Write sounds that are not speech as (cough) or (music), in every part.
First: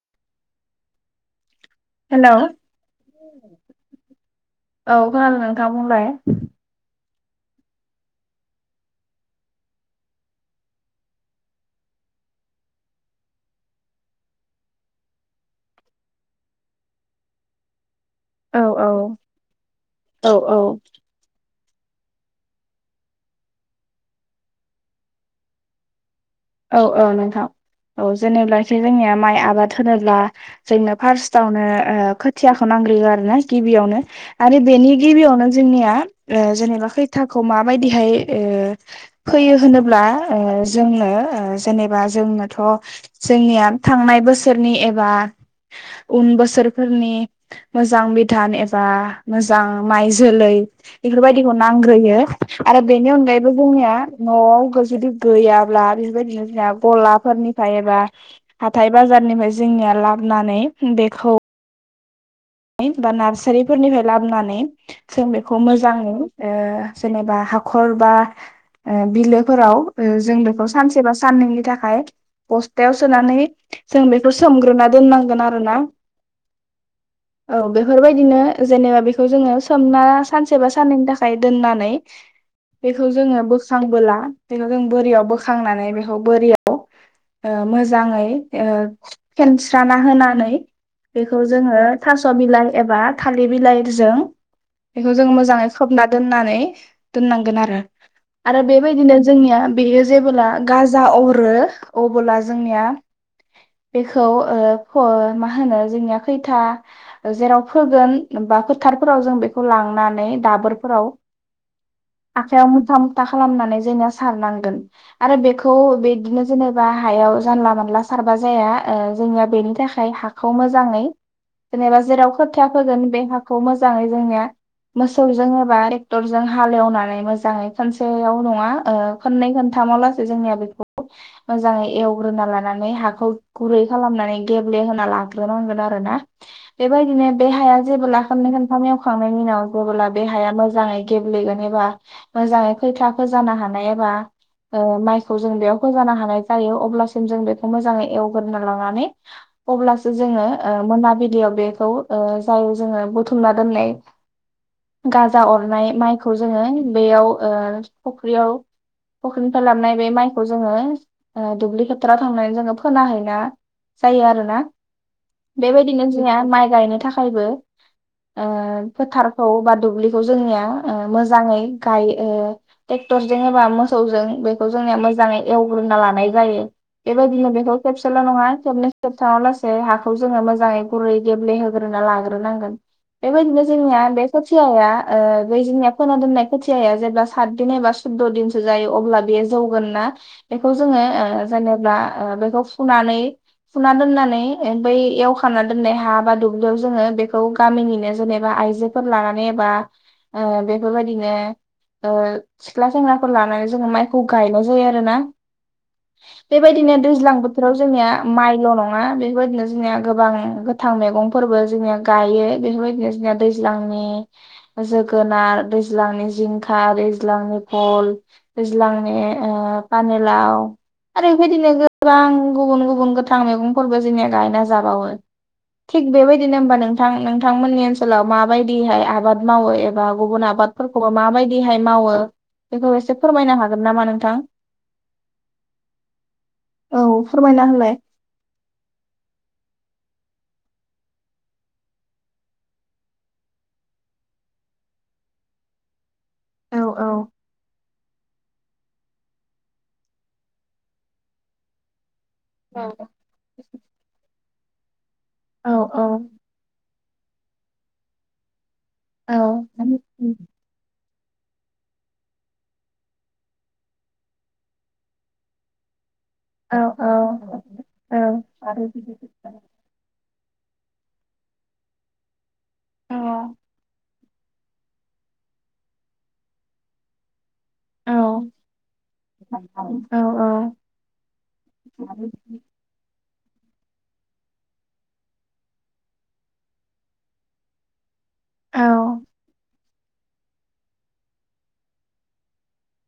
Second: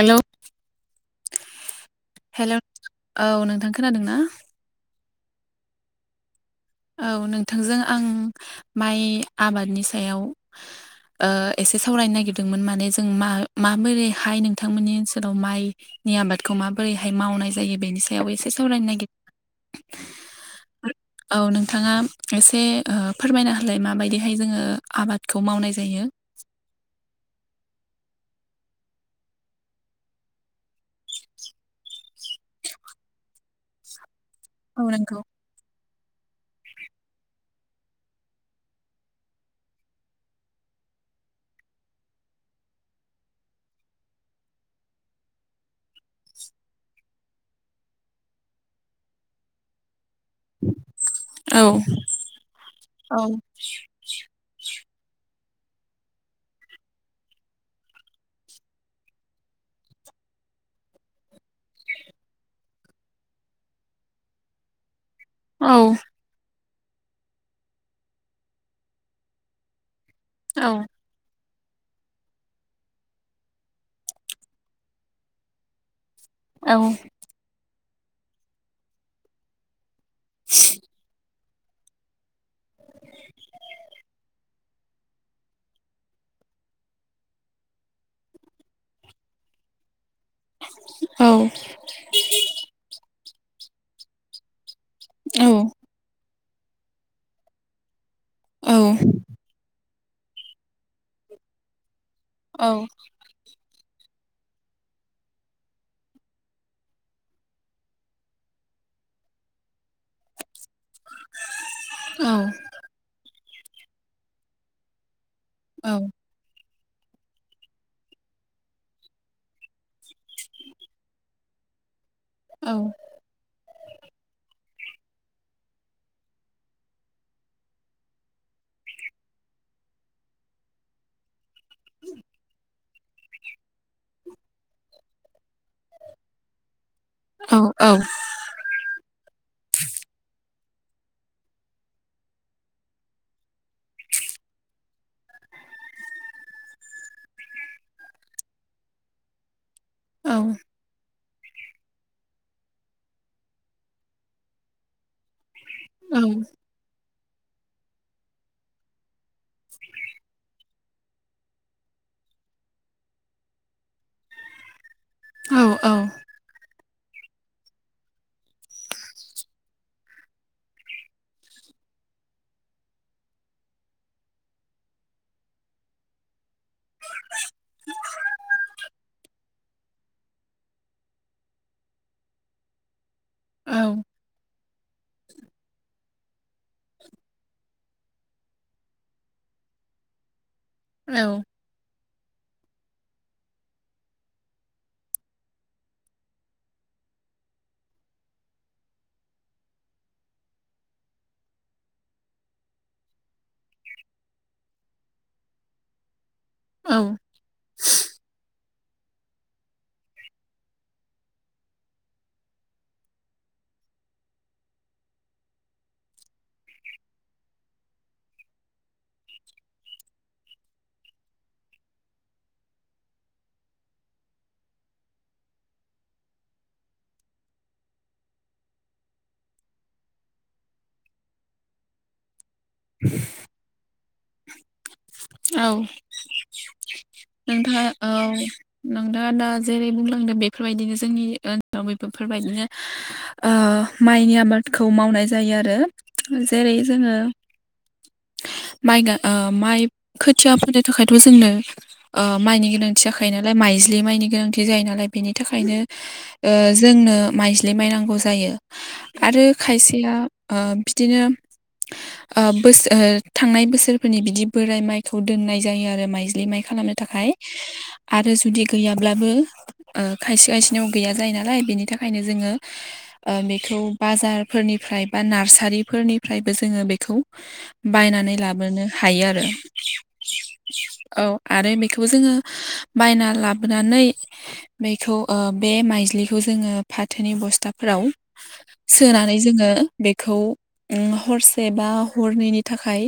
हेल' hello hello औ नोंथां खोनादों ना? (unintelligible) नोंथां बुंलाय? औ नोंथांजों आं माइ आबादनि सायाव ओ एसे सावरायनो नागिरदोंमोन माने जों मा माबोरैहाय नोंथांमोननि ओनसोलाव माइ नि आबादखौ माबोरै हाय मावनाय जायो बेनि सा सायाव एसे औ सावरायनो औ नागिद औ औ औ नोंथाङा एसे ओ फोरमायना होलाय माबायदि हाय जोङो आबादखौ मावनाय जायो। औ औ नोंथां। औ जेनेब्ला एसे जोंनिया माइ आबाद होनोब्ला जोंनो फार्स्टआवनो ओ खोथियाखौ नां गौ आरोना गिबियावनो आरो औ बेनि नंगौ गिबियावनो जोंनिया ओ जेनेबा खैथाखौ माबायदि हाय ओ फोयो होनोब्ला ओ जोंनो ओ जेनेबा जोंनोथ', जोंनिया थांनाय बोसोरनि एबा उन बोसोरफोरनि मोजां बिधान एबा मोजां माइ जोलै बेफोरबायदिखौ औ नांग्रोयो आरो बेनि औ अनगायैबो जोंनिया न'आव जुदि गैया बेनो गलाफोरनिफ्राय एबा हाथाय बाजारनिफ्राय जोंनिया लाबोनानै ख' (inaudible) बा नार्सारिफोरनिफ्राय लाबोनानै जों बेखौ औ मोजाङै ओ जेनेबा हाखर बा ओ बिलोफोराव ओ जों औ बेखौ सानसे बा साननैनि थाखाय बस्थायाव सोनानै जों बेखौ सोमग्रोना दोननांगोन आरोना औ औ बेफोरबायदिनो जेनेबा बेखौ जोङो सोमना सानसे बा साननैनि थाखाय दोननानै बेखौ जोङो बोखांबोला बेखौ जों बोरियाव बोखांनानै बेखौ बोरियाव मोजाङै ओ फेनस्राना ना होनानै औ बेखौ जोंङो थास'बिलाइ एबा थालि बिलाइजों बेखौ जोङो मोजाङै खोबना दोननानै दोननांगोन आरो आरो औ बेबायदिनो जोंनिया बेयो जेबोब्ला गाजा अरो अबोला औ जोंनिया बेखौ ओ फो मा होनो जोंनिया खैथा जेराव फोगोन बा फोथारफोराव जों बेखौ लांनानै दाबोर फोराव आखाइयाव मुथा मुथा खालामनानै जोंनिया सारनांगोन। आरो बेखौ औ बेदिनो जेनेब बा हायाव जानला मानला सारबा जाया ओ जोंनिया बेनि थाखाय हाखौ मोजाङै जेनेबा जेराव खोथिया फोगोन बे हाखौ मोजाङै जोंनिया मोसौजों एबा टेक्टरजों हालेवनानै मोजाङै खनसेयाव नङा ओ खननै खननै थामावलासै जोंनिया बेफोरखौ मोजाङै एवग्रोना लानानै हाखौ गुरै खालामनानैे गेब दे होना लाग्रोनांगोन आरोना बेबायदिनो बे औ हाया औ जेबोब्ला खननै खोनथाम एवखांनायनि उनाव जेबोला बे हाया मोजां फ्राय गेब्लेगोन एबा मोजाङै खैथाखो जानो हानाय एबा ओ माइखौ जों बेयाव फोजानो हानाय जायो अब्लासिम जों बेखौ मोजाङै एवग्रोना लानानै अब्लासो जोङो ओ मोनमा याव बेखौ ओ जाय जोङो बुथुमना दोननाय गाजा अर नाय औ माइखौ जोङो बेयाव फुख्रियाव फख्रिनिफ्राय लाबोनाय बे माइखौ जोङो दुब्लि फोथाराव थांनानै जोङो फोना हैना जायो आरोना औ औ बेबायदिनो जोंनिया माइ गायनो थाखायबो फोथारखौ बा दुब्लिखौ जोंनिया मोजाङै गायो टर जेनेबा मोसौजों बेखौ जोंनिया मोजाङै एवग्रोना लानाय जायो। बेबायदिनो बेखौ खेबसेल' नङा खेबनै खेबथामाव लासै हाखौ जोङो मोजाङै गुरै गेब्ले होग्रोना लाग्रोनांगोन बेबायदिनो जोंनिया औ बेफो खोथियाया ओ दैजोनिया फोना दोननाय खोथियाया जेब्ला सात दिन एबा सुद'दिनसो जायो अब्ला बेयो जौगोन ना बेखौ जोङो औ ओ जेनेब्ला ओ बेखौ फुनानै फुना दोननानै बै एवखानानै दोन्नाय हा बा दुब्लियाव जोङो बेखौ गामिनिनो जेनेबा आइजोफोर लानानै बा ओ बेफोर बायदिनो ओ सिख्ला सेंग्राफोर लानानै जोङो माइखौ गायनाय जायो आरोना बेबायदिनो औ दैज्लां बोथोराव जोंनिया माइल' नङा बेफोरबायदिनो जोंनिया गोबां गोथां मैगंफोरबो जोंनिया गायो, बेफोरबायदिनो जोंनिया दैज्लांनि जोगोनार, दैज्लांनि जिंखा दैज्लांनि भल दैज्लांनि ओ पानेलाव आरो बेबायदिनो गोबां गुबुन गुबुन गोथां मैगंफोरबो जोंनिया गायना जाबावो (inaudible) थिग बेबायदिनो होमबा नोंथां नोंथांमोननि ओनसोलाव माबायदिहाय आबाद मावो एबा गुबुन आबादफोर खौबा माबायदिहाय मावो बेखौ एसे फोरमायनो हागोन नामा नोंथां औ औ फोरमायना नोंथाङा होलाय। औ नोंथाङा दा जेरै बुंलांदो बे बेफोरबायदिनो जोंनि (unintelligible) बेफोरबायदिनो ओ माइनि आबादखौ मावनाय जायो आरो जेरै औ औ जोङो माइगा ओ माइ खोथिया फोनो थाखायथ' जोंनो माइनि औ गोनांथि जाखायो नालाय माइज्लि माइनि गोनांथि बिदि जायो नालाय बेनि औ थाखायनो औ ओ जोंनो माइज्लि माइ नांगौ जायो औ आरो औ खायसेया दिनो ओ बोस ओ थांनाय बोसोरफोरनि बिदि बोराइ माइ खौ दोननाय जायो आरो माइ ज्लि माइ औ खालामनो थाखाय औ आरो औ जुदि गैयाब्लाबो ओ खायसे खायसेनाव गैया जायो नालाय बेनि थाखायनो जोङो बेखौ बाजार फोरनिफ्राय बा नारसारिफोरनिफ्रायबो जोंङो बेखौ बायनानै लाबोनो हायो आरो औ आरो बेखौ जोङो बायना लाबोनानै बेखौ ओ बे माइज्लिखौ जोङो फाथोनि बस्थाफोराव सोनानै जोङो बेखौ उम हरसे बा हरनैनि थाखाय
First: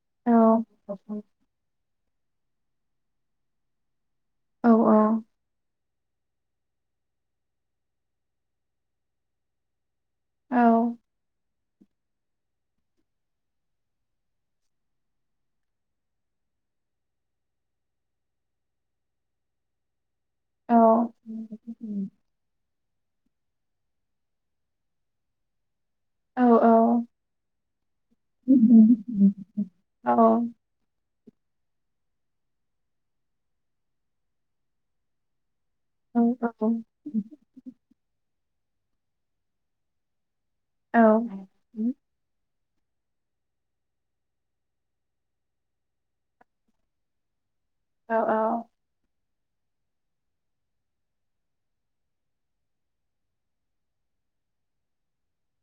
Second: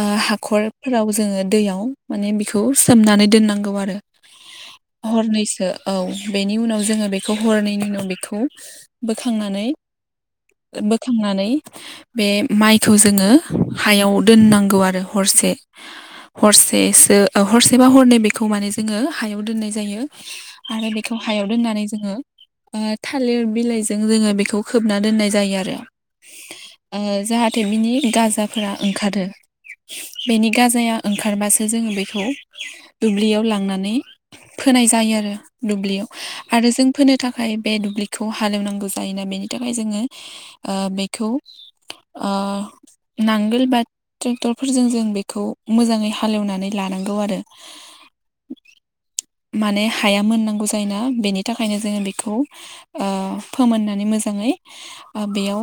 ओ हाखर फोराव जोङो दैयाव माने बिखौ सोमनानै दोननांगौ आरो हरनैसो औ बेनि उनाव जोङो बेखौ हरनैनि उनाव बेखौ बोखांनानै औ बोखांनानै बे माइखौ जोङो हायाव दोननांगौ आरो हरसे हरसेसो हरसेबा हरनै बेखौ माने जोङो हायाव दोननाय जायो। आरो बेखौ हायाव दोननानै जोङो आ थालिर बिलाइजों जोङो बेखौ खोबना दोननाय जायो आरो ओ जाहाद टेमिनि गाजाफोरा ओंखारो बेनि गाजाया ओंखारबासो जोङो बेखौ दुब्लियाव लांनानै फोनाय जायो आरो। दुब्लियाव आरो जों फोनो थाखाय बे दुब्लिखौ हालेवनांगौ जायोना बेनि थाखाय जोङो ओ बेखौ ओ नांगोल बा ट्रेक्टरफोरजों जों बेखौ मोजाङै हालेवनानै लानांगौ आरो। औ औ। माने हाया मोननांगौ जायोना बेनि थाखायनो जोङो बेखौ आ फोमोननानै मोजां ङै अ बेयाव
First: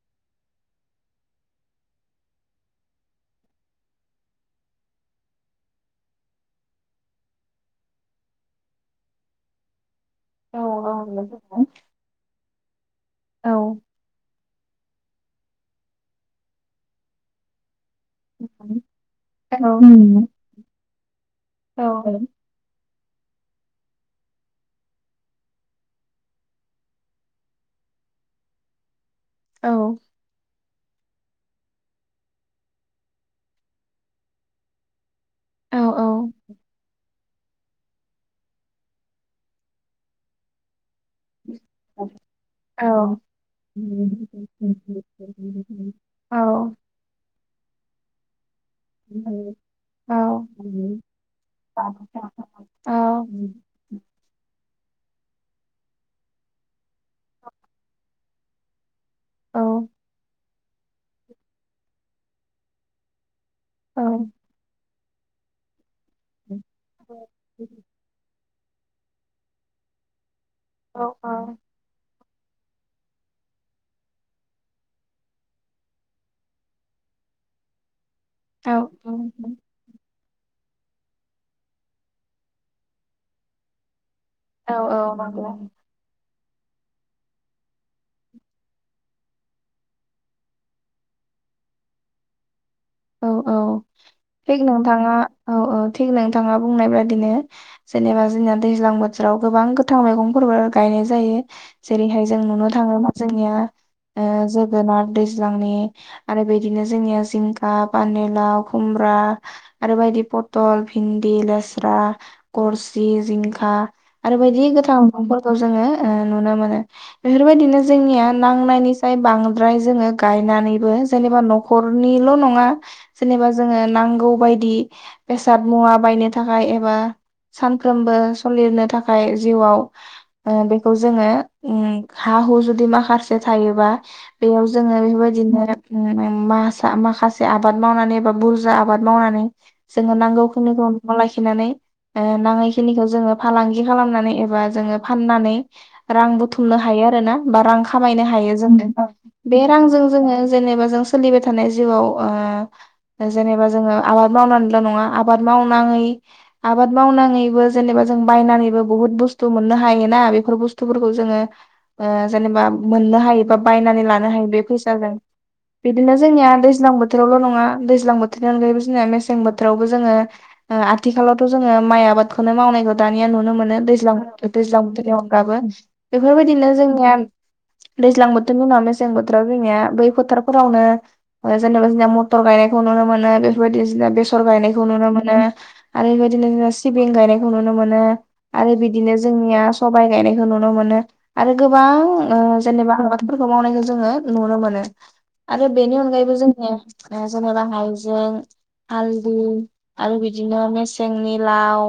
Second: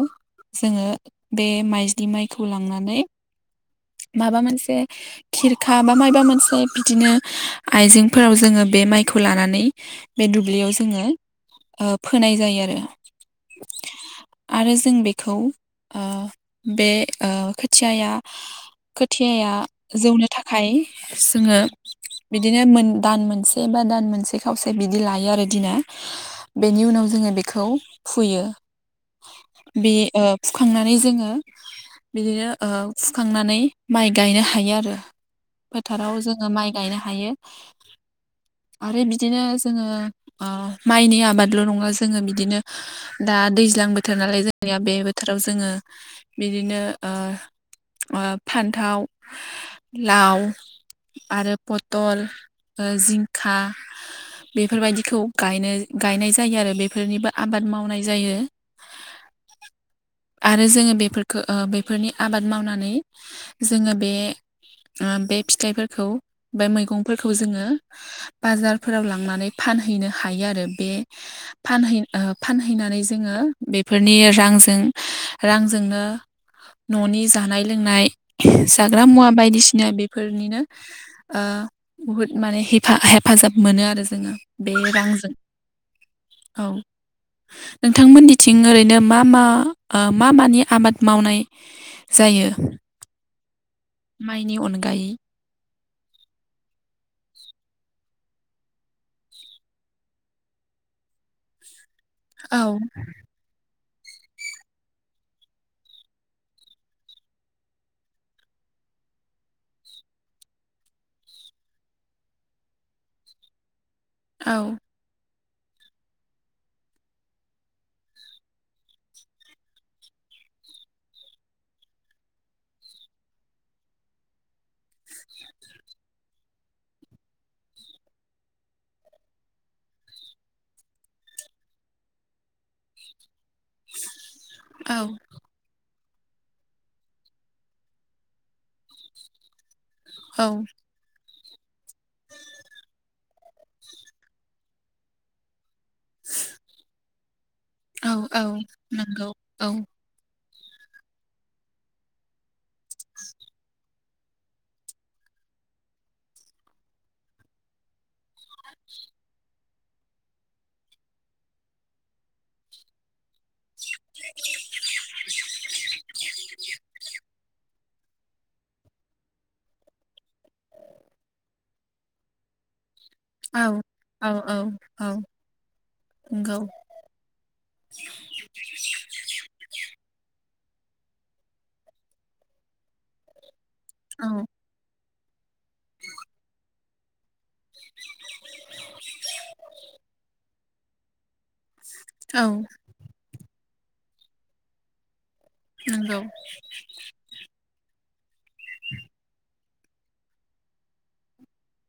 जोङो बे माइज्लि माइखौ लांनानै माबा मोनसे खिरखा बा माबा मोनसे बिदिनो आइजेंफोराव जोङो बे माइखौ लानानै बे दुब्लियाव जोङो ओ फोनाय जायो आरो आरो जों बेखौ ओ बे ओ खोथियाया खोथियाया जौनो थाखाय जोङो बिदिनो मोन दान मोनसे बा दान मोनसे खावसे बिदि लायो आरो दिना बेनि उनाव जोङो बेखौ फुयो बे फुखांनानै जोङो बिदिनो ओ फुखांनानै माइ गायनो हायो आरो फोथाराव जोङो माइ गायनो हायो। आरो बिदिनो जोङो माइनि आबादल' नङा जोङो बिदिनो औ दा औ दैज्लां बोथोर नालाय जोंनिया बे बोथोराव जोङो औ बिदिनो आ आब फान्थाव लाव आरो पटल ओ जिंखा बेफोरबायदिखौ गायनो गायनाय जायो आरो बेफोरनिबो आबाद मावनाय जायो। औ आरो जोङो बेफोरखौ बेफोरनि आबाद मावनानै जोङो बे आ बे फिथाइफोरखौ बे मैगंफोरखौ जोङो बाजारफोराव लांनानै फानहैनो हायो आरो बे फानहै ओ फानहैनानै जोङो बेफोरनि रांजों रांजोंनो न'नि जानाय लोंनाय जाग्रा मुवा बायदिसिना बेफोरनिनो बुहुद माने हिपा-हेफाजाब मोनो आरो जोङो बे रांजों औ नोंथांमोननिथिं ओरैनो मा मा आ मा मानि आबाद मावनाय जायो। औ औ माइनि थिग अनगायै नोंथाङा औ औ थिग नोंथाङा बुंनाय बायदिनो जेनेबा जोंना दैज्लां बोथोराव गोबां गोथां मैगंफोरबो गायनो जायो जेरैहाय जों औ नुनो थाङो जोंनिया ओ जोगोनाद दैज्लांनि आरो बेदिनो जोंनिया जिंख आ पानेलाव खुम्ब्रा आरो बायदि पटल भिन्दि लेस्रा क गरसि जिंखा आरो औ बायदि गोथां मैगंफोर जोङो ओ नुनो मोनो बेफोरबायदिनो जोंनिया नांनायनिसाय बांद्राय जोङो गाय नानैबो जेनोबा नखरनिल' नं ङा जेनेबा जोङो नांगौ बायदि बेसाद मुवा बायनो थाखाय एबा सानफ्रोमबो सलिनो थाखाय जिउआव ओ बेखौ जोङो उम हा हु जुदि माखासे बे थायोबा बेयाव औ जोङो बेबायदिनो माइ मासा माखा से आबाद मावनानै एबा बुरजा आबाद मावनानै जोंनो औ नांगौखिनिखौ न'आव लाखि खिनानै ओ नाङै खिनिखौ जोङो फालांगि खालामनानै एबा जोङो फाननानै रां बुथुमनो हायो आरोना बा रां औ खामायनो औ हायो जोङो। ओं नंगौ बे औ रांजों जोङो जेनेबा जों सोलिबाय थानाय जिउआव वाआ जेनेबा जोङो आबाद मावनानैल' नङा आबाद मावनांयै आबाद माव नानैबो जों बायनानैबो बहुथ बुस्थु मोननो हायो ना बेफोर बस्थुफोरखौ जोङो ओ ओ बा जेनेबा मोननो हायो बा बायनानै लानो हायो बे फैसाजों। बिदिनो जोंनिया दैज्लां बोथ बोथोरावल' नङा दैज्लां बोथोरनि अनगायैबो जोङो मेसें बोथोरावबो जोङो ओ आथिखालावथ' जोङो माइ आबाद आबादखौनो मावनायखौ दानिया नुनो औ मोनो दैज्लां औ औ दैज्लां औ बोथोरनि अनगाबो नंगौ बेफोरबायदिनो जोंनिया दैज्लां बोथोरनि उनाव मेसें बोथोराव जोंनिया बै फोथाराव फोरावनो जेनेबा जोंनिया मटर गायनायखौ नुनो मोनो, बेफोरबायदि जोंना औ बेसर गायनायखौ नुनो मोनो आरो बेबायदिनो सिबिं गायनायखौ नुनो मोनो, आरो बिदिनो जोंनिया सबाय गायनाय बेखौ नुनो मोनो आरो गोबां औ ओ जेनेबा आबादफोरखौ मावनायखौ जोङो नुनो मोनो। आरो बेनि नंगौ अनगायैबो जोङो ओ जेनेबा हायजें हालदु आरो बिदिनो मेसेंनि लाव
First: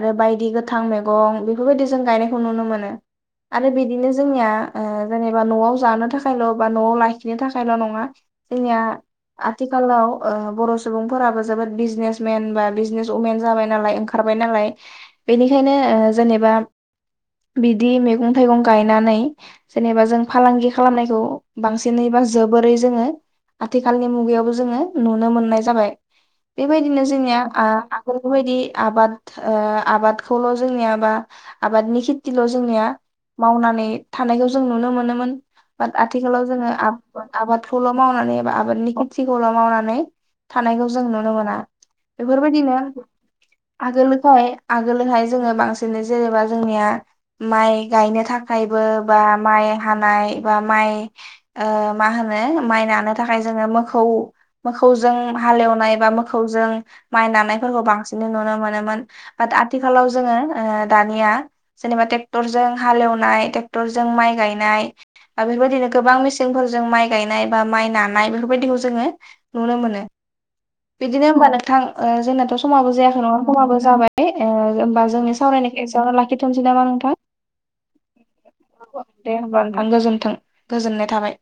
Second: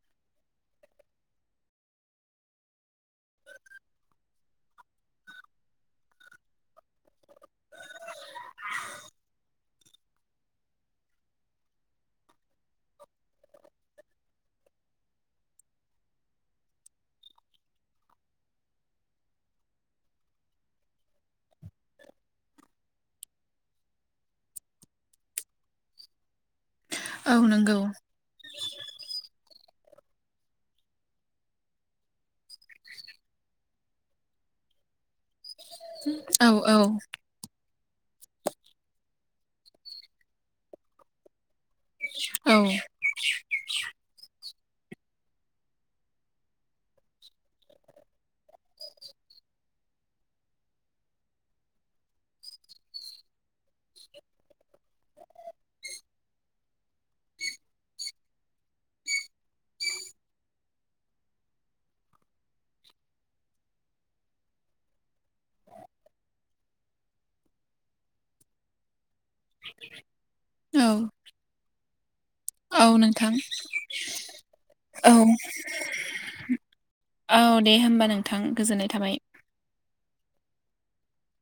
आरो बायदि गोथां मैगं बेफोरबायदि जों गायनायखौ नुनो मोनो। आरो बिदिनो जोंनिया ओ जेनेबा न'आव जानो थाखायल' बा न'आव लाखिनो थाखायल' नङा जोंनिया आथिखालाव ओ बर' सुबुंफोराबो जोबोद बिजनेसमेन बा बिजनेसअमेन जाबाय नालाय ओंखारबाय नालाय नालाय बेनिखायनो जेनेबा बिदि मेगं थाइगं गायनानै जेनेबा जों फालांगि खालामनायखौ बांसिनै बा जोबोरै जोङो आथिखालनि मुगायावबो जोङो नुनो मोननाय जाबाय। बेबायदिनो औ जोंनिया आ नंगौ आगोलनि बायदि आबाद ओ आबादखौल' जोंनिया बा आबादनि खेथिल' जोंनिया मावनानै थानायखौ जों नुनो मोनोमोन। बाट औ आथिखालाव जोङो औ आब-आबादखौल' मावनानै बा आबादनि खेथिखौल' जों मावनानै थानायखौ जों नुनो मोना। औ बेफोरबायदिनो आगोलखाय आगोलहाय जोङो बांसिन जेनेबा जोंनिया माइ गायनो थाखायबो बा माइ हानाय बा माय ओ मा होनो माय नानो थाखाय जोङो मोखौ मोखौजों हालेवनाय बा मोखौजों माइ नानायफोरखौ बांसिन नुनो मोनोमोन बाट आथिखालाव जोङो ओ दानिया जेनेबा ट्रेक्ट्रजों हालेवनाय नाय टेक्टरजों माइ गायनाय आरो बेबायदिनो गोबां मेसिंफोरजों माइ गायनाय बा माइ नान नाय बेफोरबायदिखौ जोङो नुनो मोनो। बिदिनो होमबा नोंथां ओ जोंनाथ' औ समाबो जायाखै नोंथां नङा समाबो जाबाय ओ होमबा औ जोंनि सावरायनायखो एसेयावनो लाखिथ'नोसै नामा नोंथां? औ दे होमबा नोंथां गोजोननाय थाबाय। दे होमबा नोंथां गोजोन्थों गोजोननाय थाबाय।